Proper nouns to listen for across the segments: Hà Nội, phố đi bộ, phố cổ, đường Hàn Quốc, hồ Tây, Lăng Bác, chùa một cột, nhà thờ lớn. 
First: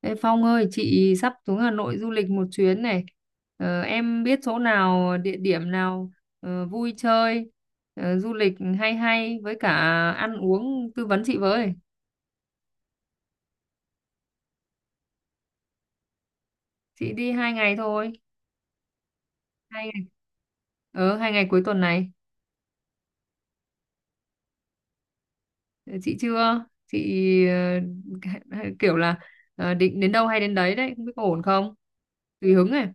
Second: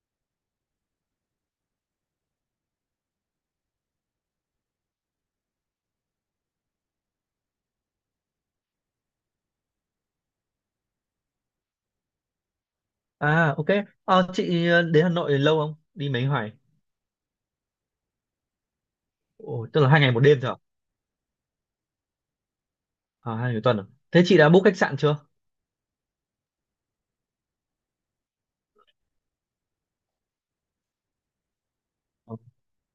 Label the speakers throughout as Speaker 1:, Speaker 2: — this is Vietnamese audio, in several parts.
Speaker 1: Ê Phong ơi, chị sắp xuống Hà Nội du lịch một chuyến này. Em biết chỗ nào, địa điểm nào vui chơi, du lịch hay hay với cả ăn uống tư vấn chị với.
Speaker 2: À, ok. Chị đến Hà Nội lâu không? Đi mấy ngày?
Speaker 1: Chị đi hai ngày thôi,
Speaker 2: Ồ, tức
Speaker 1: hai
Speaker 2: là
Speaker 1: ngày,
Speaker 2: 2 ngày 1 đêm thôi à?
Speaker 1: hai ngày cuối tuần này.
Speaker 2: À, 2 ngày một tuần à? Thế chị đã book khách sạn chưa?
Speaker 1: Ờ, chị chưa, ờ, kiểu là định đến đâu hay đến đấy đấy, không biết có ổn không?
Speaker 2: Ờ.
Speaker 1: Tùy hứng này.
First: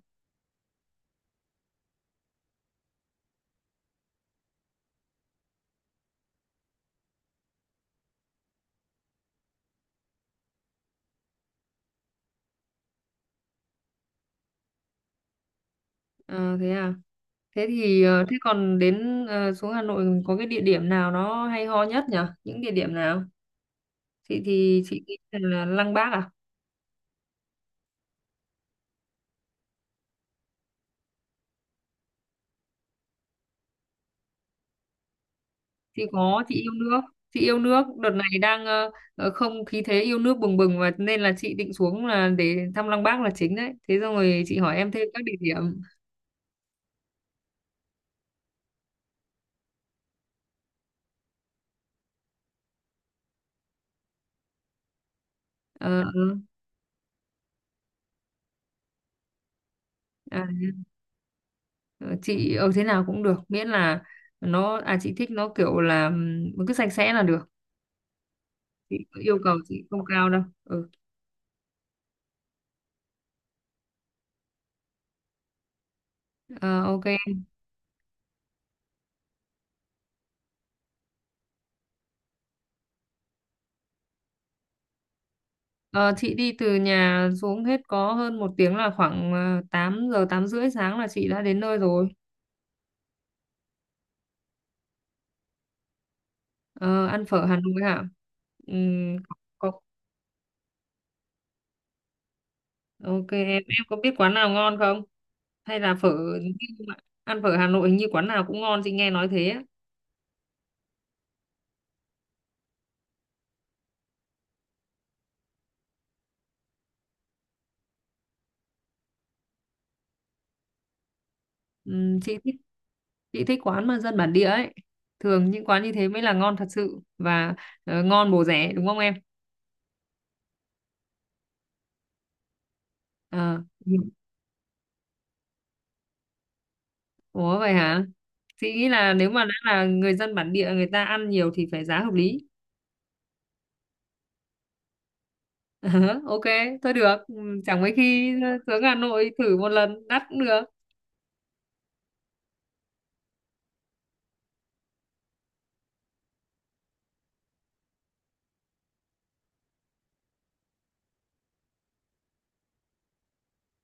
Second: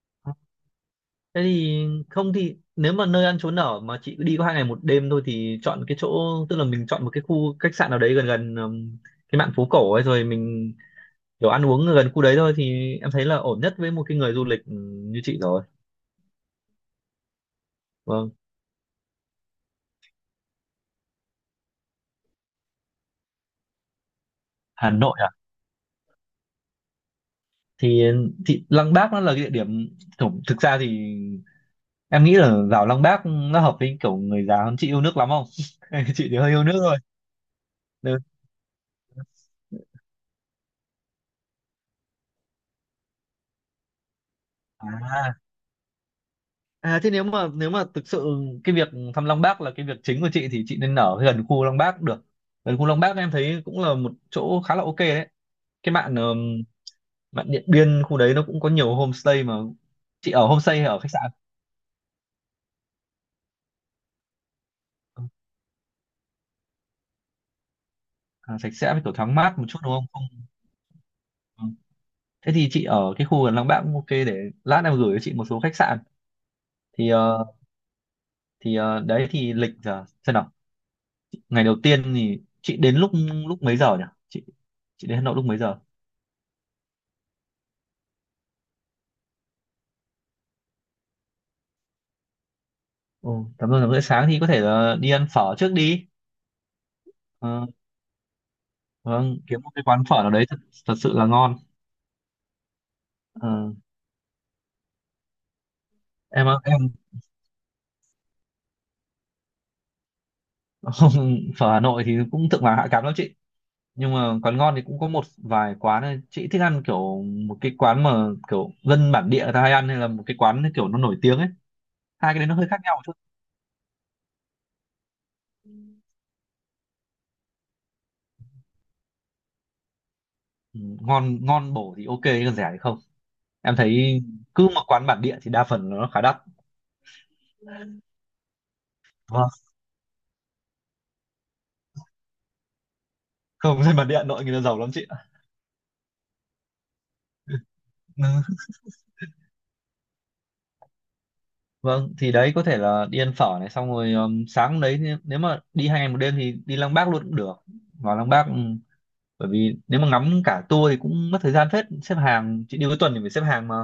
Speaker 2: Thế thì không thì nếu mà nơi ăn trốn ở mà chị cứ đi có 2 ngày 1 đêm thôi thì chọn cái chỗ, tức là mình chọn một cái khu khách sạn nào đấy gần gần cái mạn phố cổ ấy, rồi mình kiểu ăn uống gần khu đấy thôi thì em thấy là ổn nhất với một cái người du lịch như chị rồi.
Speaker 1: Ờ, thế à? Thế thì ờ,
Speaker 2: Vâng.
Speaker 1: thế còn đến xuống Hà Nội có cái địa điểm nào nó hay ho nhất nhỉ? Những địa điểm nào? Chị thì
Speaker 2: Hà
Speaker 1: chị nghĩ
Speaker 2: Nội à?
Speaker 1: là Lăng Bác à?
Speaker 2: Thì thì Lăng Bác nó là cái địa điểm, thực thực ra thì em nghĩ là vào Lăng Bác nó hợp với kiểu người già hơn. Chị yêu nước lắm không?
Speaker 1: Chị
Speaker 2: Chị thì
Speaker 1: có
Speaker 2: hơi
Speaker 1: chị
Speaker 2: yêu
Speaker 1: yêu
Speaker 2: nước thôi.
Speaker 1: nước. Chị yêu nước đợt
Speaker 2: Ừ.
Speaker 1: này đang không khí thế yêu nước bừng bừng và nên là chị định xuống là để thăm Lăng Bác là chính đấy. Thế xong rồi chị hỏi em thêm các địa
Speaker 2: À.
Speaker 1: điểm.
Speaker 2: À, thế nếu mà thực sự cái việc thăm Lăng Bác là cái việc chính của chị thì chị nên ở gần khu Lăng Bác được. Gần khu Lăng Bác em thấy cũng là một chỗ khá là ok đấy. Cái
Speaker 1: Ờ,
Speaker 2: bạn
Speaker 1: ừ.
Speaker 2: Bạn Điện Biên khu đấy nó cũng có nhiều homestay mà. Chị
Speaker 1: à,
Speaker 2: ở homestay hay ở khách sạn?
Speaker 1: ờ, chị ở thế nào cũng được miễn là nó à chị
Speaker 2: Ừ.
Speaker 1: thích nó kiểu là cứ sạch sẽ là được.
Speaker 2: À, sạch sẽ
Speaker 1: Chị
Speaker 2: với kiểu thoáng
Speaker 1: yêu
Speaker 2: mát
Speaker 1: cầu
Speaker 2: một chút
Speaker 1: chị
Speaker 2: đúng
Speaker 1: không
Speaker 2: không? Không.
Speaker 1: cao đâu. Ừ.
Speaker 2: Ừ. Thế thì chị ở cái khu gần Lăng Bác cũng ok, để lát em gửi cho chị một số khách sạn.
Speaker 1: Ờ, ok.
Speaker 2: Thì ờ, Đấy thì lịch giờ xem nào, ngày đầu tiên thì chị đến lúc lúc mấy giờ nhỉ? Chị đến Hà Nội lúc mấy giờ?
Speaker 1: Ờ, chị đi từ nhà xuống hết có hơn một tiếng là khoảng 8 giờ 8 rưỡi sáng là chị đã đến nơi rồi.
Speaker 2: ừ, Tầm giờ rưỡi sáng thì có thể là đi ăn phở trước đi.
Speaker 1: Ờ, ăn phở Hà
Speaker 2: Ờ,
Speaker 1: Nội hả? Ừm,
Speaker 2: vâng, kiếm một
Speaker 1: có,
Speaker 2: cái quán phở nào đấy thật sự là ngon.
Speaker 1: ok em
Speaker 2: Ờ,
Speaker 1: em có biết quán nào ngon không? Hay là phở
Speaker 2: em
Speaker 1: ăn phở Hà Nội hình như quán nào cũng ngon chị nghe nói thế. Á.
Speaker 2: phở Hà Nội thì cũng thượng vàng hạ cám lắm chị, nhưng mà quán ngon thì cũng có một vài quán này. Chị thích ăn kiểu một cái quán mà kiểu dân bản địa người ta hay ăn, hay là một cái quán kiểu nó nổi tiếng ấy?
Speaker 1: Ừm,
Speaker 2: Hai
Speaker 1: chị
Speaker 2: cái đấy
Speaker 1: thích
Speaker 2: nó hơi khác nhau một chút.
Speaker 1: chị thích quán mà dân bản địa ấy. Thường những quán như thế mới là ngon thật sự và ngon bổ rẻ đúng không em?
Speaker 2: Ừ, ngon ngon bổ thì ok, còn rẻ thì không.
Speaker 1: Ờ,
Speaker 2: Em thấy cứ một quán bản địa thì đa phần nó khá đắt.
Speaker 1: ủa vậy hả? Chị nghĩ là nếu mà
Speaker 2: Vâng,
Speaker 1: đã là người dân bản địa người ta ăn nhiều thì phải giá hợp lý.
Speaker 2: không, dân bản địa Hà Nội người ta giàu lắm chị ạ.
Speaker 1: Ok, thôi được. Ừ, chẳng mấy khi
Speaker 2: Ừ,
Speaker 1: xuống Hà Nội thử một lần đắt cũng được.
Speaker 2: vâng, thì đấy có thể là đi ăn phở này, xong rồi sáng hôm đấy nếu nếu mà đi 2 ngày 1 đêm thì đi Lăng Bác luôn cũng được. Vào Lăng Bác, bởi vì nếu mà ngắm cả tour thì cũng mất thời gian phết, xếp hàng, chị đi cuối tuần thì phải xếp hàng mà.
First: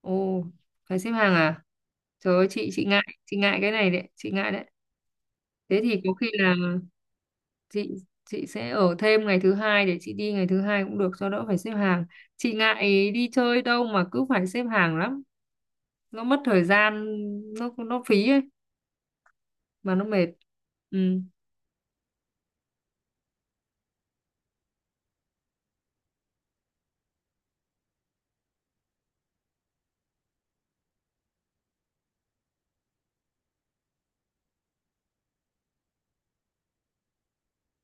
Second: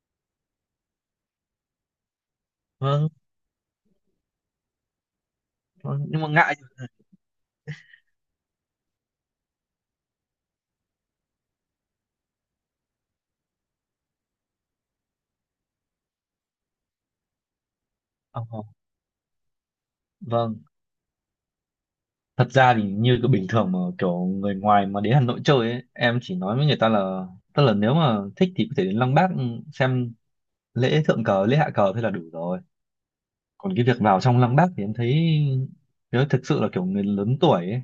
Speaker 1: Ồ, phải xếp hàng à? Trời ơi, chị ngại,
Speaker 2: Vâng,
Speaker 1: chị ngại cái này đấy, chị ngại đấy. Thế thì
Speaker 2: vâng,
Speaker 1: có
Speaker 2: nhưng
Speaker 1: khi
Speaker 2: mà
Speaker 1: là
Speaker 2: ngại.
Speaker 1: chị chị sẽ ở thêm ngày thứ hai để chị đi ngày thứ hai cũng được cho đỡ phải xếp hàng. Chị ngại đi chơi đâu mà cứ phải xếp hàng lắm, nó mất thời gian, nó phí ấy
Speaker 2: Ờ, ờ,
Speaker 1: mà nó mệt.
Speaker 2: vâng,
Speaker 1: Ừ.
Speaker 2: thật ra thì như cái bình thường mà kiểu người ngoài mà đến Hà Nội chơi ấy, em chỉ nói với người ta là tức là nếu mà thích thì có thể đến Lăng Bác, xem lễ thượng cờ, lễ hạ cờ, thế là đủ rồi. Còn cái việc vào trong lăng Bác thì em thấy nếu thực sự là kiểu người lớn tuổi ấy,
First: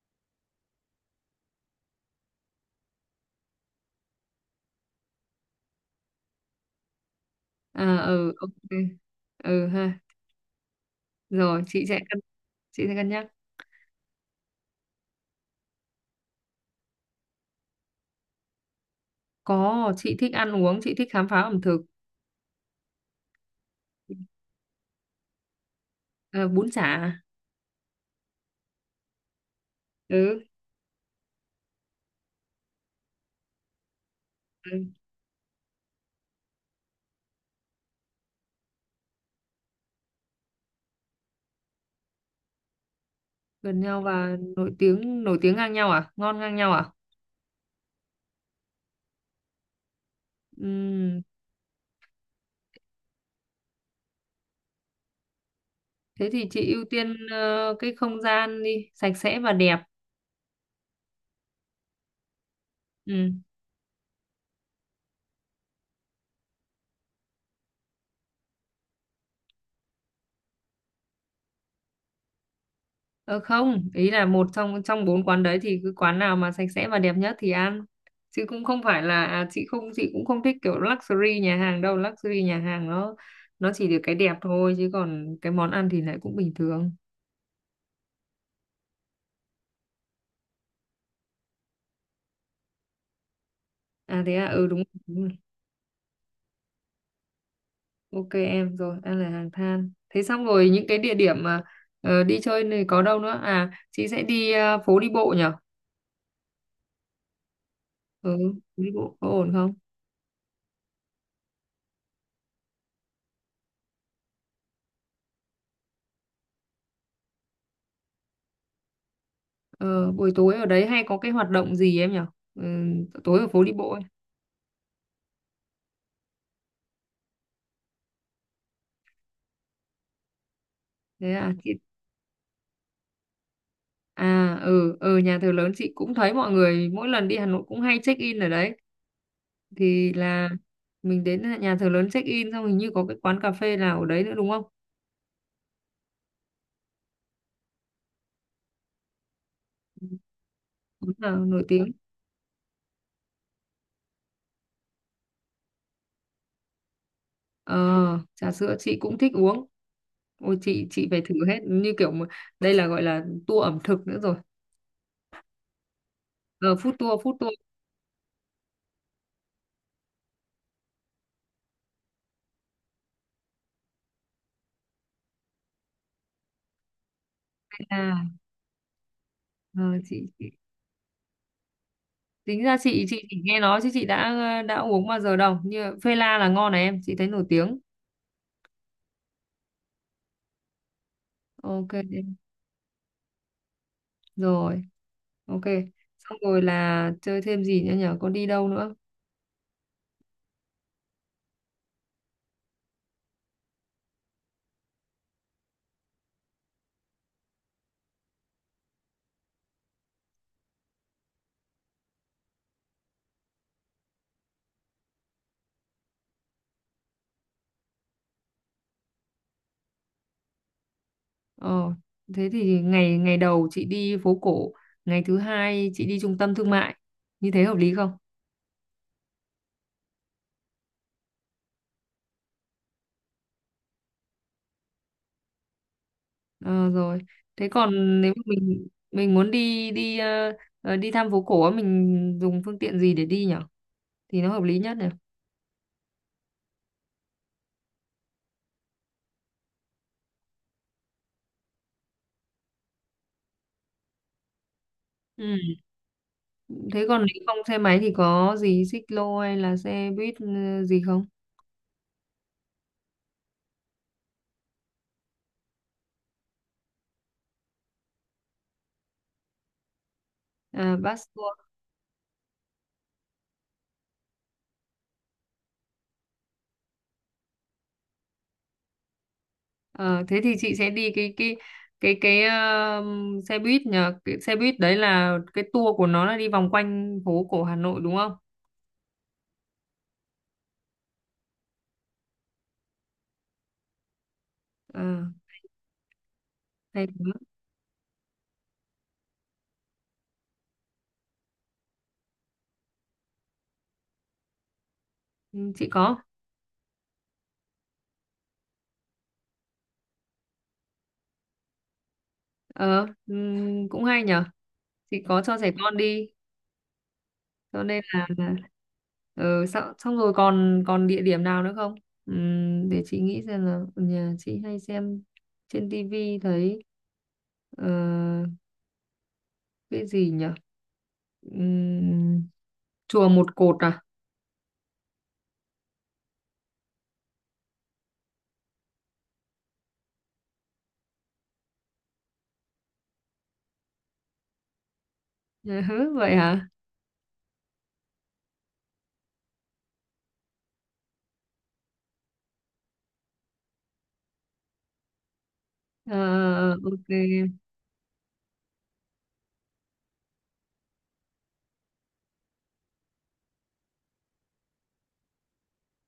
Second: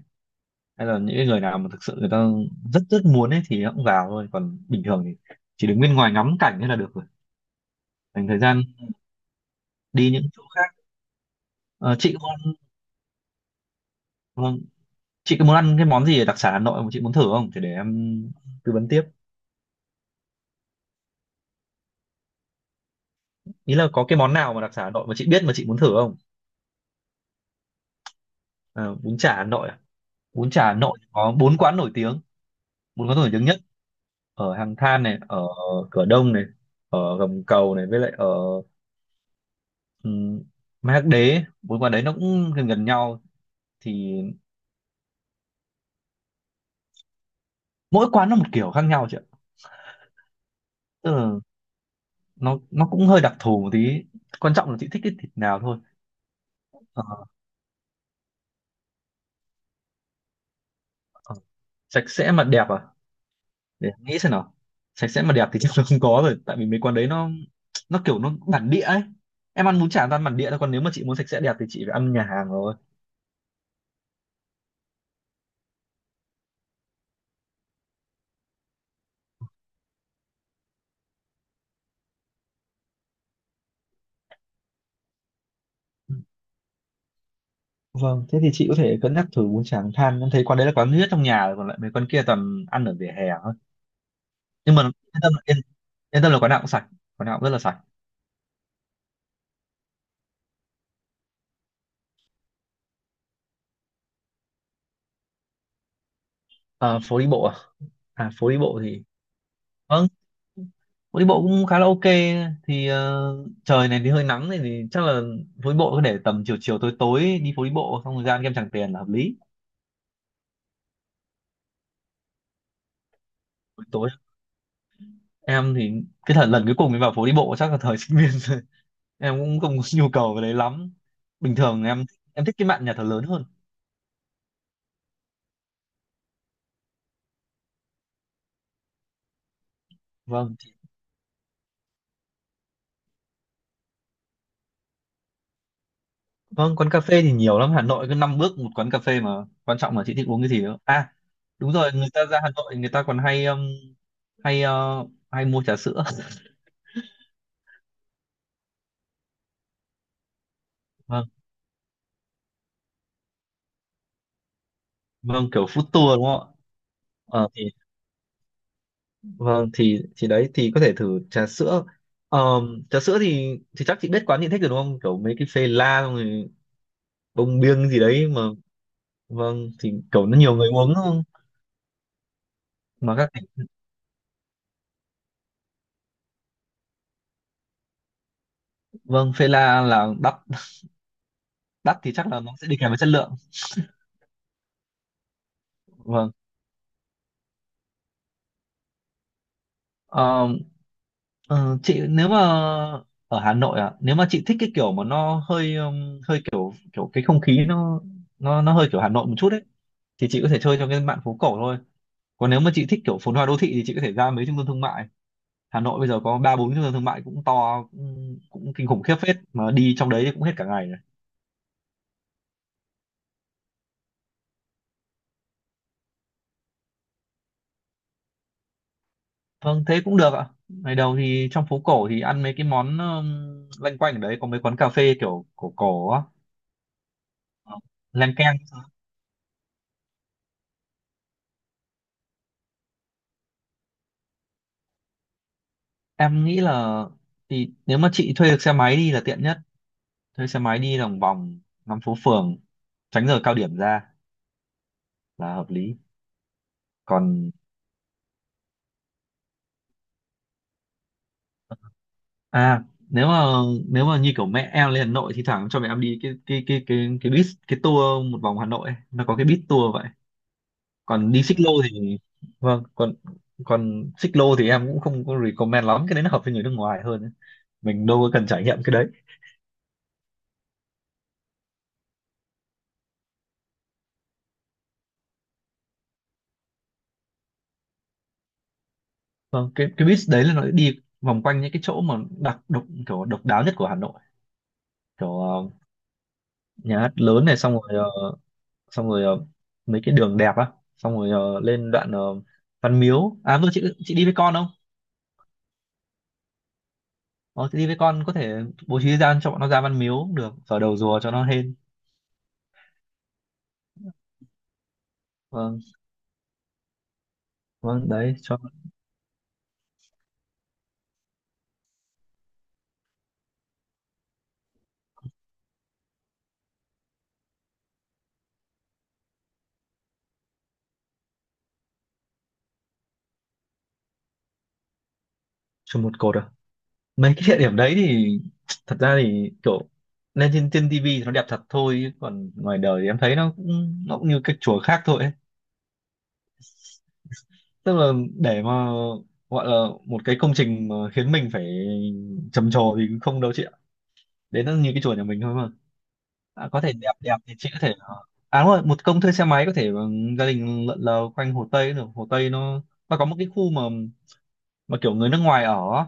Speaker 2: hay là những cái người nào mà thực sự người ta rất rất muốn ấy thì họ cũng vào thôi, còn bình thường thì chỉ đứng bên ngoài ngắm cảnh thế là được rồi,
Speaker 1: À
Speaker 2: dành
Speaker 1: ừ
Speaker 2: thời
Speaker 1: ok.
Speaker 2: gian
Speaker 1: Ừ ha.
Speaker 2: đi những chỗ khác.
Speaker 1: Rồi chị
Speaker 2: Ờ,
Speaker 1: sẽ
Speaker 2: chị
Speaker 1: cân
Speaker 2: có muốn
Speaker 1: chị sẽ cân nhắc.
Speaker 2: vâng, chị có muốn ăn cái món gì ở đặc sản Hà Nội mà chị muốn thử không thì để em tư vấn tiếp?
Speaker 1: Có, chị thích ăn uống, chị thích khám phá ẩm thực.
Speaker 2: Ý là có cái món nào mà đặc sản Hà Nội mà chị biết mà chị muốn thử không?
Speaker 1: Ờ, bún chả à?
Speaker 2: À, bún chả Hà Nội à?
Speaker 1: Ừ,
Speaker 2: Bún chả Hà Nội có 4 quán nổi tiếng, 4 quán nổi tiếng nhất, ở Hàng
Speaker 1: ừ,
Speaker 2: Than này, ở Cửa Đông này, ở Gầm Cầu này, với lại ở ừ, Mác Đế. Bốn quán đấy nó cũng gần gần nhau.
Speaker 1: gần
Speaker 2: Thì
Speaker 1: nhau và nổi tiếng ngang nhau à, ngon ngang nhau à?
Speaker 2: mỗi quán nó một kiểu khác nhau chị ạ, tức
Speaker 1: Ừm,
Speaker 2: là nó cũng hơi đặc thù một tí, quan trọng là chị thích cái thịt nào thôi.
Speaker 1: thế thì chị ưu
Speaker 2: Ờ,
Speaker 1: tiên cái không gian đi sạch sẽ và đẹp.
Speaker 2: ờ. Sạch sẽ mà đẹp à?
Speaker 1: Ừ.
Speaker 2: Để em nghĩ xem nào. Sạch sẽ mà đẹp thì chắc là không có rồi, tại vì mấy quán đấy nó kiểu nó bản địa ấy. Em ăn bún chả toàn bản địa thôi, còn nếu mà chị muốn sạch sẽ đẹp thì chị phải ăn nhà hàng rồi.
Speaker 1: Ờ không, ý là một trong trong bốn quán đấy thì cứ quán nào mà sạch sẽ và đẹp nhất thì ăn, chứ cũng không phải là à, chị cũng không thích kiểu luxury nhà hàng đâu, luxury nhà hàng nó chỉ được cái đẹp thôi chứ còn cái món ăn thì lại cũng bình thường.
Speaker 2: Vâng, thế thì chị có thể cân nhắc thử bún chả than. Em thấy quán đấy là quán duy nhất trong nhà rồi, còn lại mấy quán kia toàn ăn ở vỉa hè thôi.
Speaker 1: À thế à, ừ
Speaker 2: Nhưng
Speaker 1: đúng
Speaker 2: mà
Speaker 1: rồi,
Speaker 2: yên
Speaker 1: đúng
Speaker 2: tâm,
Speaker 1: rồi.
Speaker 2: yên tâm là quán nào cũng sạch, quán nào cũng rất là sạch.
Speaker 1: Ok em rồi, em là hàng than. Thế xong rồi những cái địa điểm mà đi chơi này có đâu nữa? À, chị sẽ đi phố đi bộ nhở?
Speaker 2: Ờ, phố đi bộ à? À,
Speaker 1: Ừ,
Speaker 2: phố đi bộ
Speaker 1: phố đi
Speaker 2: thì
Speaker 1: bộ có ổn không?
Speaker 2: vâng, phố đi bộ cũng khá là ok. Thì trời này thì hơi nắng này thì chắc là phố đi bộ cứ để tầm chiều chiều tối tối đi phố đi bộ, xong rồi ra ăn kem Tràng Tiền là hợp lý.
Speaker 1: Ờ, buổi tối ở đấy hay có cái hoạt động gì em nhở? Ừ, tối ở phố đi
Speaker 2: Buổi
Speaker 1: bộ ấy.
Speaker 2: tối em thì cái thời lần cuối cùng em vào phố đi bộ chắc là thời sinh viên rồi. Em cũng không có nhu cầu về đấy lắm,
Speaker 1: Thế à,
Speaker 2: bình
Speaker 1: chị...
Speaker 2: thường em thích cái mạn nhà thờ lớn hơn.
Speaker 1: À, ừ, ừ, nhà thờ lớn chị cũng thấy mọi người mỗi lần đi Hà Nội cũng hay check in ở đấy. Thì là
Speaker 2: Vâng.
Speaker 1: mình đến nhà thờ lớn check in xong hình như có cái quán cà phê nào ở đấy nữa đúng không?
Speaker 2: Vâng, quán cà phê thì nhiều lắm. Hà Nội cứ 5 bước một quán cà phê mà. Quan trọng là chị thích uống cái gì nữa. À,
Speaker 1: Đúng là nổi
Speaker 2: đúng rồi,
Speaker 1: tiếng.
Speaker 2: người ta ra Hà Nội người ta còn hay hay ờ, hay mua trà sữa.
Speaker 1: Ờ, trà sữa chị cũng thích uống. Ôi chị phải
Speaker 2: Vâng,
Speaker 1: thử hết như kiểu mà, đây là gọi là tour ẩm thực nữa rồi.
Speaker 2: vâng, kiểu food tour đúng không ạ?
Speaker 1: Ờ, food tour, food
Speaker 2: Ờ
Speaker 1: tour.
Speaker 2: thì vâng, thì đấy thì có thể thử trà sữa. Trà sữa thì chắc chị biết quán chị thích rồi đúng không? Kiểu mấy cái Phê La, xong rồi Bông Biêng gì
Speaker 1: à
Speaker 2: đấy mà. Vâng,
Speaker 1: ờ,
Speaker 2: thì
Speaker 1: chị,
Speaker 2: kiểu nó
Speaker 1: chị
Speaker 2: nhiều người uống đúng không?
Speaker 1: tính ra chị
Speaker 2: Mà
Speaker 1: chị
Speaker 2: các
Speaker 1: chỉ nghe nói chứ chị đã uống bao giờ đâu. Như phê la là ngon này em, chị thấy nổi tiếng.
Speaker 2: Vâng, Phê La là đắt,
Speaker 1: Ok
Speaker 2: đắt thì chắc
Speaker 1: em.
Speaker 2: là nó sẽ đi kèm với chất lượng.
Speaker 1: Rồi, ok.
Speaker 2: Vâng.
Speaker 1: Xong rồi là chơi thêm gì nữa nhở? Có đi đâu nữa?
Speaker 2: Ờ, ờ, chị nếu mà ở Hà Nội, à, nếu mà chị thích cái kiểu mà nó hơi kiểu cái không khí nó hơi kiểu Hà Nội một chút ấy thì chị có thể chơi trong cái mạn phố cổ thôi, còn nếu mà chị thích kiểu phồn hoa đô thị thì chị có thể ra mấy trung tâm thương mại. Hà Nội bây giờ có 3 4 trung tâm thương mại cũng to, cũng kinh khủng khiếp phết, mà đi trong đấy thì cũng hết cả ngày rồi.
Speaker 1: Ờ, thế thì ngày ngày đầu chị đi phố cổ, ngày thứ hai chị đi trung tâm thương mại. Như thế hợp lý không?
Speaker 2: Vâng, thế cũng được ạ. Ngày đầu thì trong phố cổ thì ăn mấy cái món loanh quanh ở đấy, có mấy quán cà phê kiểu cổ cổ á.
Speaker 1: Ờ, rồi. Thế
Speaker 2: Ờ,
Speaker 1: còn nếu
Speaker 2: leng
Speaker 1: mà
Speaker 2: keng.
Speaker 1: mình muốn đi đi ờ, ờ, đi thăm phố cổ á, mình dùng phương tiện gì để đi nhở? Thì nó hợp lý nhất nhỉ?
Speaker 2: Em nghĩ là thì nếu mà chị thuê được xe máy đi là tiện nhất, thuê xe máy đi lòng vòng ngắm phố phường, tránh giờ cao điểm ra là hợp
Speaker 1: Ừ.
Speaker 2: lý.
Speaker 1: Thế còn nếu
Speaker 2: Còn
Speaker 1: không xe máy thì có gì xích lô hay là xe buýt gì không?
Speaker 2: à, nếu mà như kiểu mẹ em lên Hà Nội thì thoảng cho mẹ em đi cái bus, cái tour một vòng Hà Nội ấy. Nó có cái bus tour vậy,
Speaker 1: À, bus
Speaker 2: còn đi
Speaker 1: tour.
Speaker 2: xích lô thì vâng, còn còn xích lô thì em cũng không có recommend lắm, cái đấy nó hợp với người nước ngoài hơn ấy. Mình đâu có cần trải nghiệm cái đấy.
Speaker 1: Ờ, thế thì chị sẽ đi cái cái ờ, xe buýt nhờ, cái xe buýt đấy là cái tour của nó là đi vòng quanh phố cổ Hà Nội đúng không?
Speaker 2: Vâng, cái bus đấy là nó đi vòng quanh những cái chỗ mà đặc độc, kiểu độc đáo nhất của Hà Nội,
Speaker 1: Ờ,
Speaker 2: kiểu nhà
Speaker 1: hay
Speaker 2: hát
Speaker 1: quá.
Speaker 2: lớn này, xong rồi ờ, xong rồi mấy cái đường đẹp á, xong rồi lên đoạn Văn Miếu. À vừa, chị đi với con không?
Speaker 1: Ừ, chị có.
Speaker 2: Ờ, chị đi với con có thể bố trí thời gian cho bọn nó ra Văn Miếu cũng được, vào đầu rùa cho nó hên.
Speaker 1: Ờ, ừ, cũng hay nhở. Chị có cho trẻ
Speaker 2: Vâng,
Speaker 1: con đi cho nên
Speaker 2: vâng, đấy
Speaker 1: là-
Speaker 2: cho.
Speaker 1: ừ, xong, xong rồi còn còn địa điểm nào nữa không? Để chị nghĩ xem là nhà chị hay xem trên tivi thấy ờ, cái gì nhỉ. Ừm, chùa một cột à.
Speaker 2: Cho một Cột à? Mấy cái địa điểm đấy thì thật ra thì kiểu lên trên trên tivi thì nó đẹp thật thôi, chứ còn ngoài đời thì em thấy nó cũng như cái chùa khác thôi ấy.
Speaker 1: Ừ, vậy hả.
Speaker 2: Tức là để mà gọi là một cái công trình mà khiến mình phải trầm trồ thì không đâu chị ạ, đấy nó như cái chùa nhà mình thôi mà.
Speaker 1: Ờ,
Speaker 2: À,
Speaker 1: ờ,
Speaker 2: có thể
Speaker 1: ok.
Speaker 2: đẹp đẹp thì chị có thể à đúng rồi, một công thuê xe máy có thể gia đình lượn lờ quanh Hồ Tây được. Hồ Tây nó có một cái khu mà kiểu người nước ngoài ở,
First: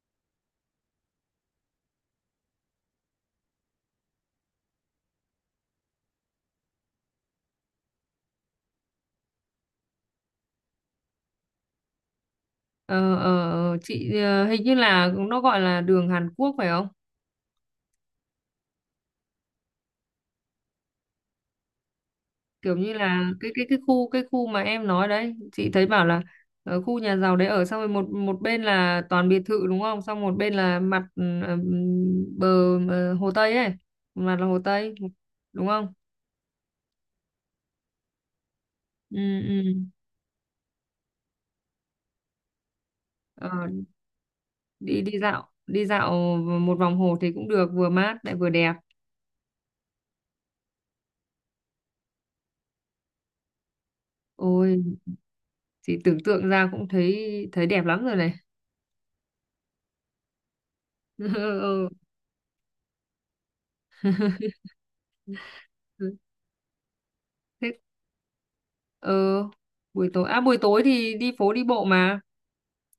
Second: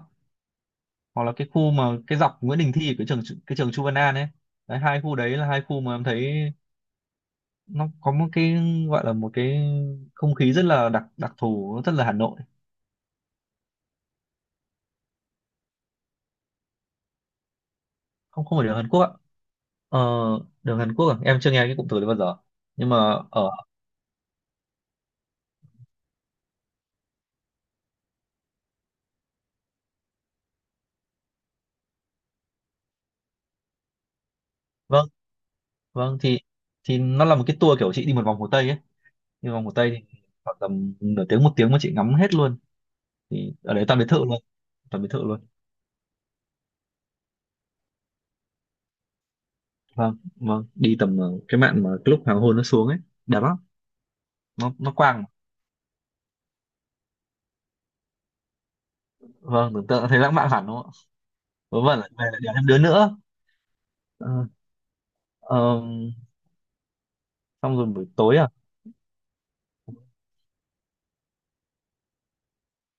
Speaker 2: hoặc là cái khu mà cái dọc Nguyễn Đình Thi, cái trường Chu Văn An ấy. Đấy, hai khu đấy là hai khu mà em thấy nó có một cái, gọi là một cái không khí rất là đặc đặc thù, nó rất là Hà Nội.
Speaker 1: Hình như là nó gọi là đường Hàn Quốc phải không?
Speaker 2: Không, không phải đường Hàn Quốc ạ. ờ, Đường Hàn Quốc à? Em chưa nghe cái cụm từ đấy bao giờ,
Speaker 1: Kiểu
Speaker 2: nhưng
Speaker 1: như
Speaker 2: mà
Speaker 1: là cái
Speaker 2: ở
Speaker 1: cái cái khu cái khu mà em nói đấy chị thấy bảo là ở khu nhà giàu đấy ở, xong rồi một một bên là toàn biệt thự đúng không, xong một bên là mặt bờ hồ Tây ấy, một mặt là hồ Tây
Speaker 2: vâng,
Speaker 1: đúng không.
Speaker 2: vâng, thì nó là một cái tour kiểu chị đi một vòng Hồ Tây ấy,
Speaker 1: Ừ,
Speaker 2: nhưng vòng Hồ
Speaker 1: ừ.
Speaker 2: Tây thì khoảng tầm nửa tiếng một tiếng mà chị ngắm hết luôn, thì
Speaker 1: Ờ,
Speaker 2: ở đấy toàn biệt thự luôn,
Speaker 1: đi
Speaker 2: toàn biệt thự luôn.
Speaker 1: đi dạo một vòng hồ thì cũng được, vừa mát lại vừa đẹp.
Speaker 2: Vâng, vâng, đi tầm cái mạn mà cái lúc hoàng hôn nó xuống ấy đẹp lắm,
Speaker 1: Ôi
Speaker 2: nó quang.
Speaker 1: chị tưởng tượng ra cũng thấy thấy đẹp lắm rồi này.
Speaker 2: Vâng, tưởng tượng thấy lãng mạn hẳn đúng không ạ? Vớ
Speaker 1: Ừ,
Speaker 2: vẩn là về lại đèo thêm đứa nữa. Ờ, ờ,
Speaker 1: ừ. Thế
Speaker 2: xong rồi buổi tối à,
Speaker 1: ờ, buổi tối à, buổi tối thì đi phố đi bộ mà.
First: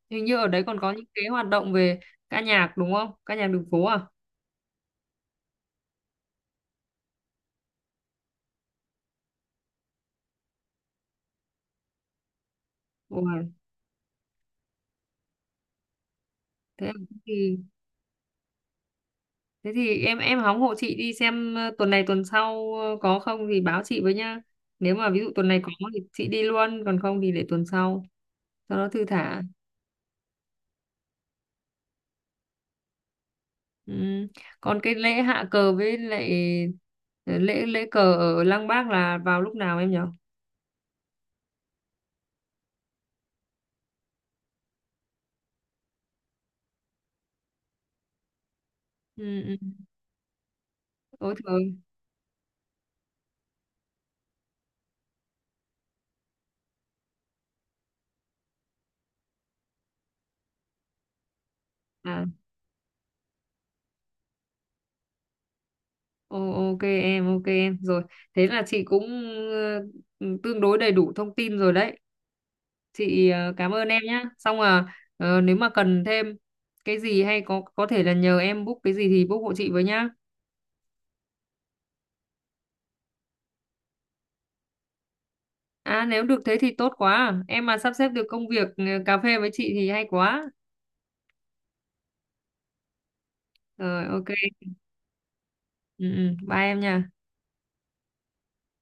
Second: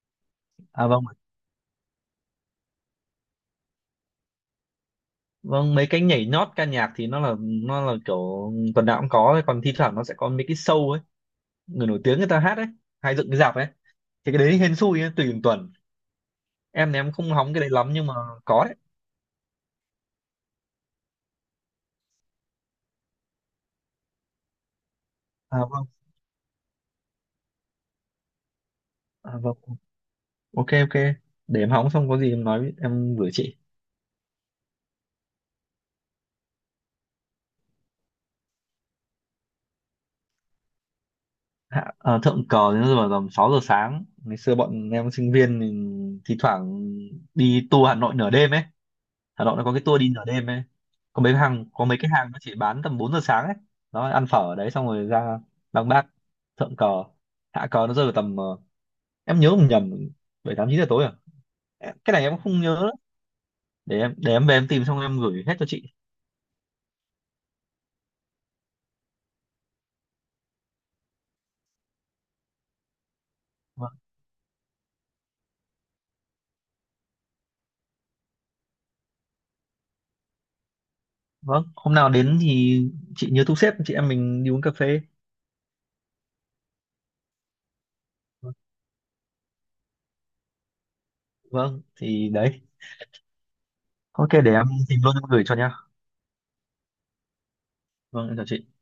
Speaker 1: Hình như ở đấy còn
Speaker 2: à
Speaker 1: có
Speaker 2: vâng,
Speaker 1: những cái hoạt động về ca nhạc đúng không? Ca nhạc đường phố à?
Speaker 2: vâng, mấy cái nhảy nhót ca nhạc thì nó là kiểu tuần nào cũng có ấy, còn thi thoảng nó sẽ có mấy cái show ấy, người nổi tiếng người ta hát ấy, hay dựng
Speaker 1: Ủa,
Speaker 2: cái rạp ấy, thì cái đấy hên xui ấy, tùy từng tuần.
Speaker 1: thế
Speaker 2: Em
Speaker 1: à,
Speaker 2: thì em
Speaker 1: thế
Speaker 2: không hóng
Speaker 1: thì
Speaker 2: cái đấy lắm, nhưng mà có đấy.
Speaker 1: thế thì em hóng hộ chị đi xem tuần này tuần sau có không thì báo chị với nhá. Nếu mà ví dụ tuần này
Speaker 2: À
Speaker 1: có
Speaker 2: vâng,
Speaker 1: thì chị đi luôn, còn không thì để tuần sau cho nó thư
Speaker 2: à
Speaker 1: thả.
Speaker 2: vâng, ok, ok, để em hóng xong có gì em nói em gửi chị.
Speaker 1: Ừ. Còn cái lễ hạ cờ với lại ờ, lễ lễ cờ ở Lăng Bác là vào lúc nào em nhỉ?
Speaker 2: Thượng cờ đến giờ tầm 6 giờ sáng. Ngày xưa bọn em sinh viên thì thi thoảng đi tour Hà Nội nửa đêm ấy.
Speaker 1: Ừ,
Speaker 2: Hà Nội
Speaker 1: ừ.
Speaker 2: nó có cái tour đi nửa đêm ấy,
Speaker 1: Ôi trời.
Speaker 2: có mấy cái hàng nó chỉ bán tầm 4 giờ sáng ấy. Nó ăn phở ở đấy xong rồi ra Lăng Bác thượng cờ. Hạ cờ nó rơi vào tầm em nhớ không nhầm, 7 8 9 giờ tối à? Cái này
Speaker 1: À,
Speaker 2: em cũng không nhớ nữa, để em về em tìm xong em gửi hết cho chị.
Speaker 1: ô- ok em, ok em. Rồi, thế là chị cũng ờ, tương đối đầy đủ thông tin rồi đấy. Chị cảm ơn
Speaker 2: Vâng,
Speaker 1: em nhé. Xong à nếu mà cần thêm cái gì hay có thể là nhờ em book cái gì thì book hộ chị với nhá.
Speaker 2: vâng, hôm nào đến thì chị nhớ thu xếp chị em mình đi uống cà phê.
Speaker 1: À nếu được thế thì tốt quá, em mà sắp xếp được công việc cà phê với chị thì hay quá.
Speaker 2: Vâng, thì đấy,
Speaker 1: Rồi ok.
Speaker 2: ok, để em tìm luôn em gửi cho nhá.
Speaker 1: Ừ, ừ. Bye em nha.
Speaker 2: Vâng, em chào chị.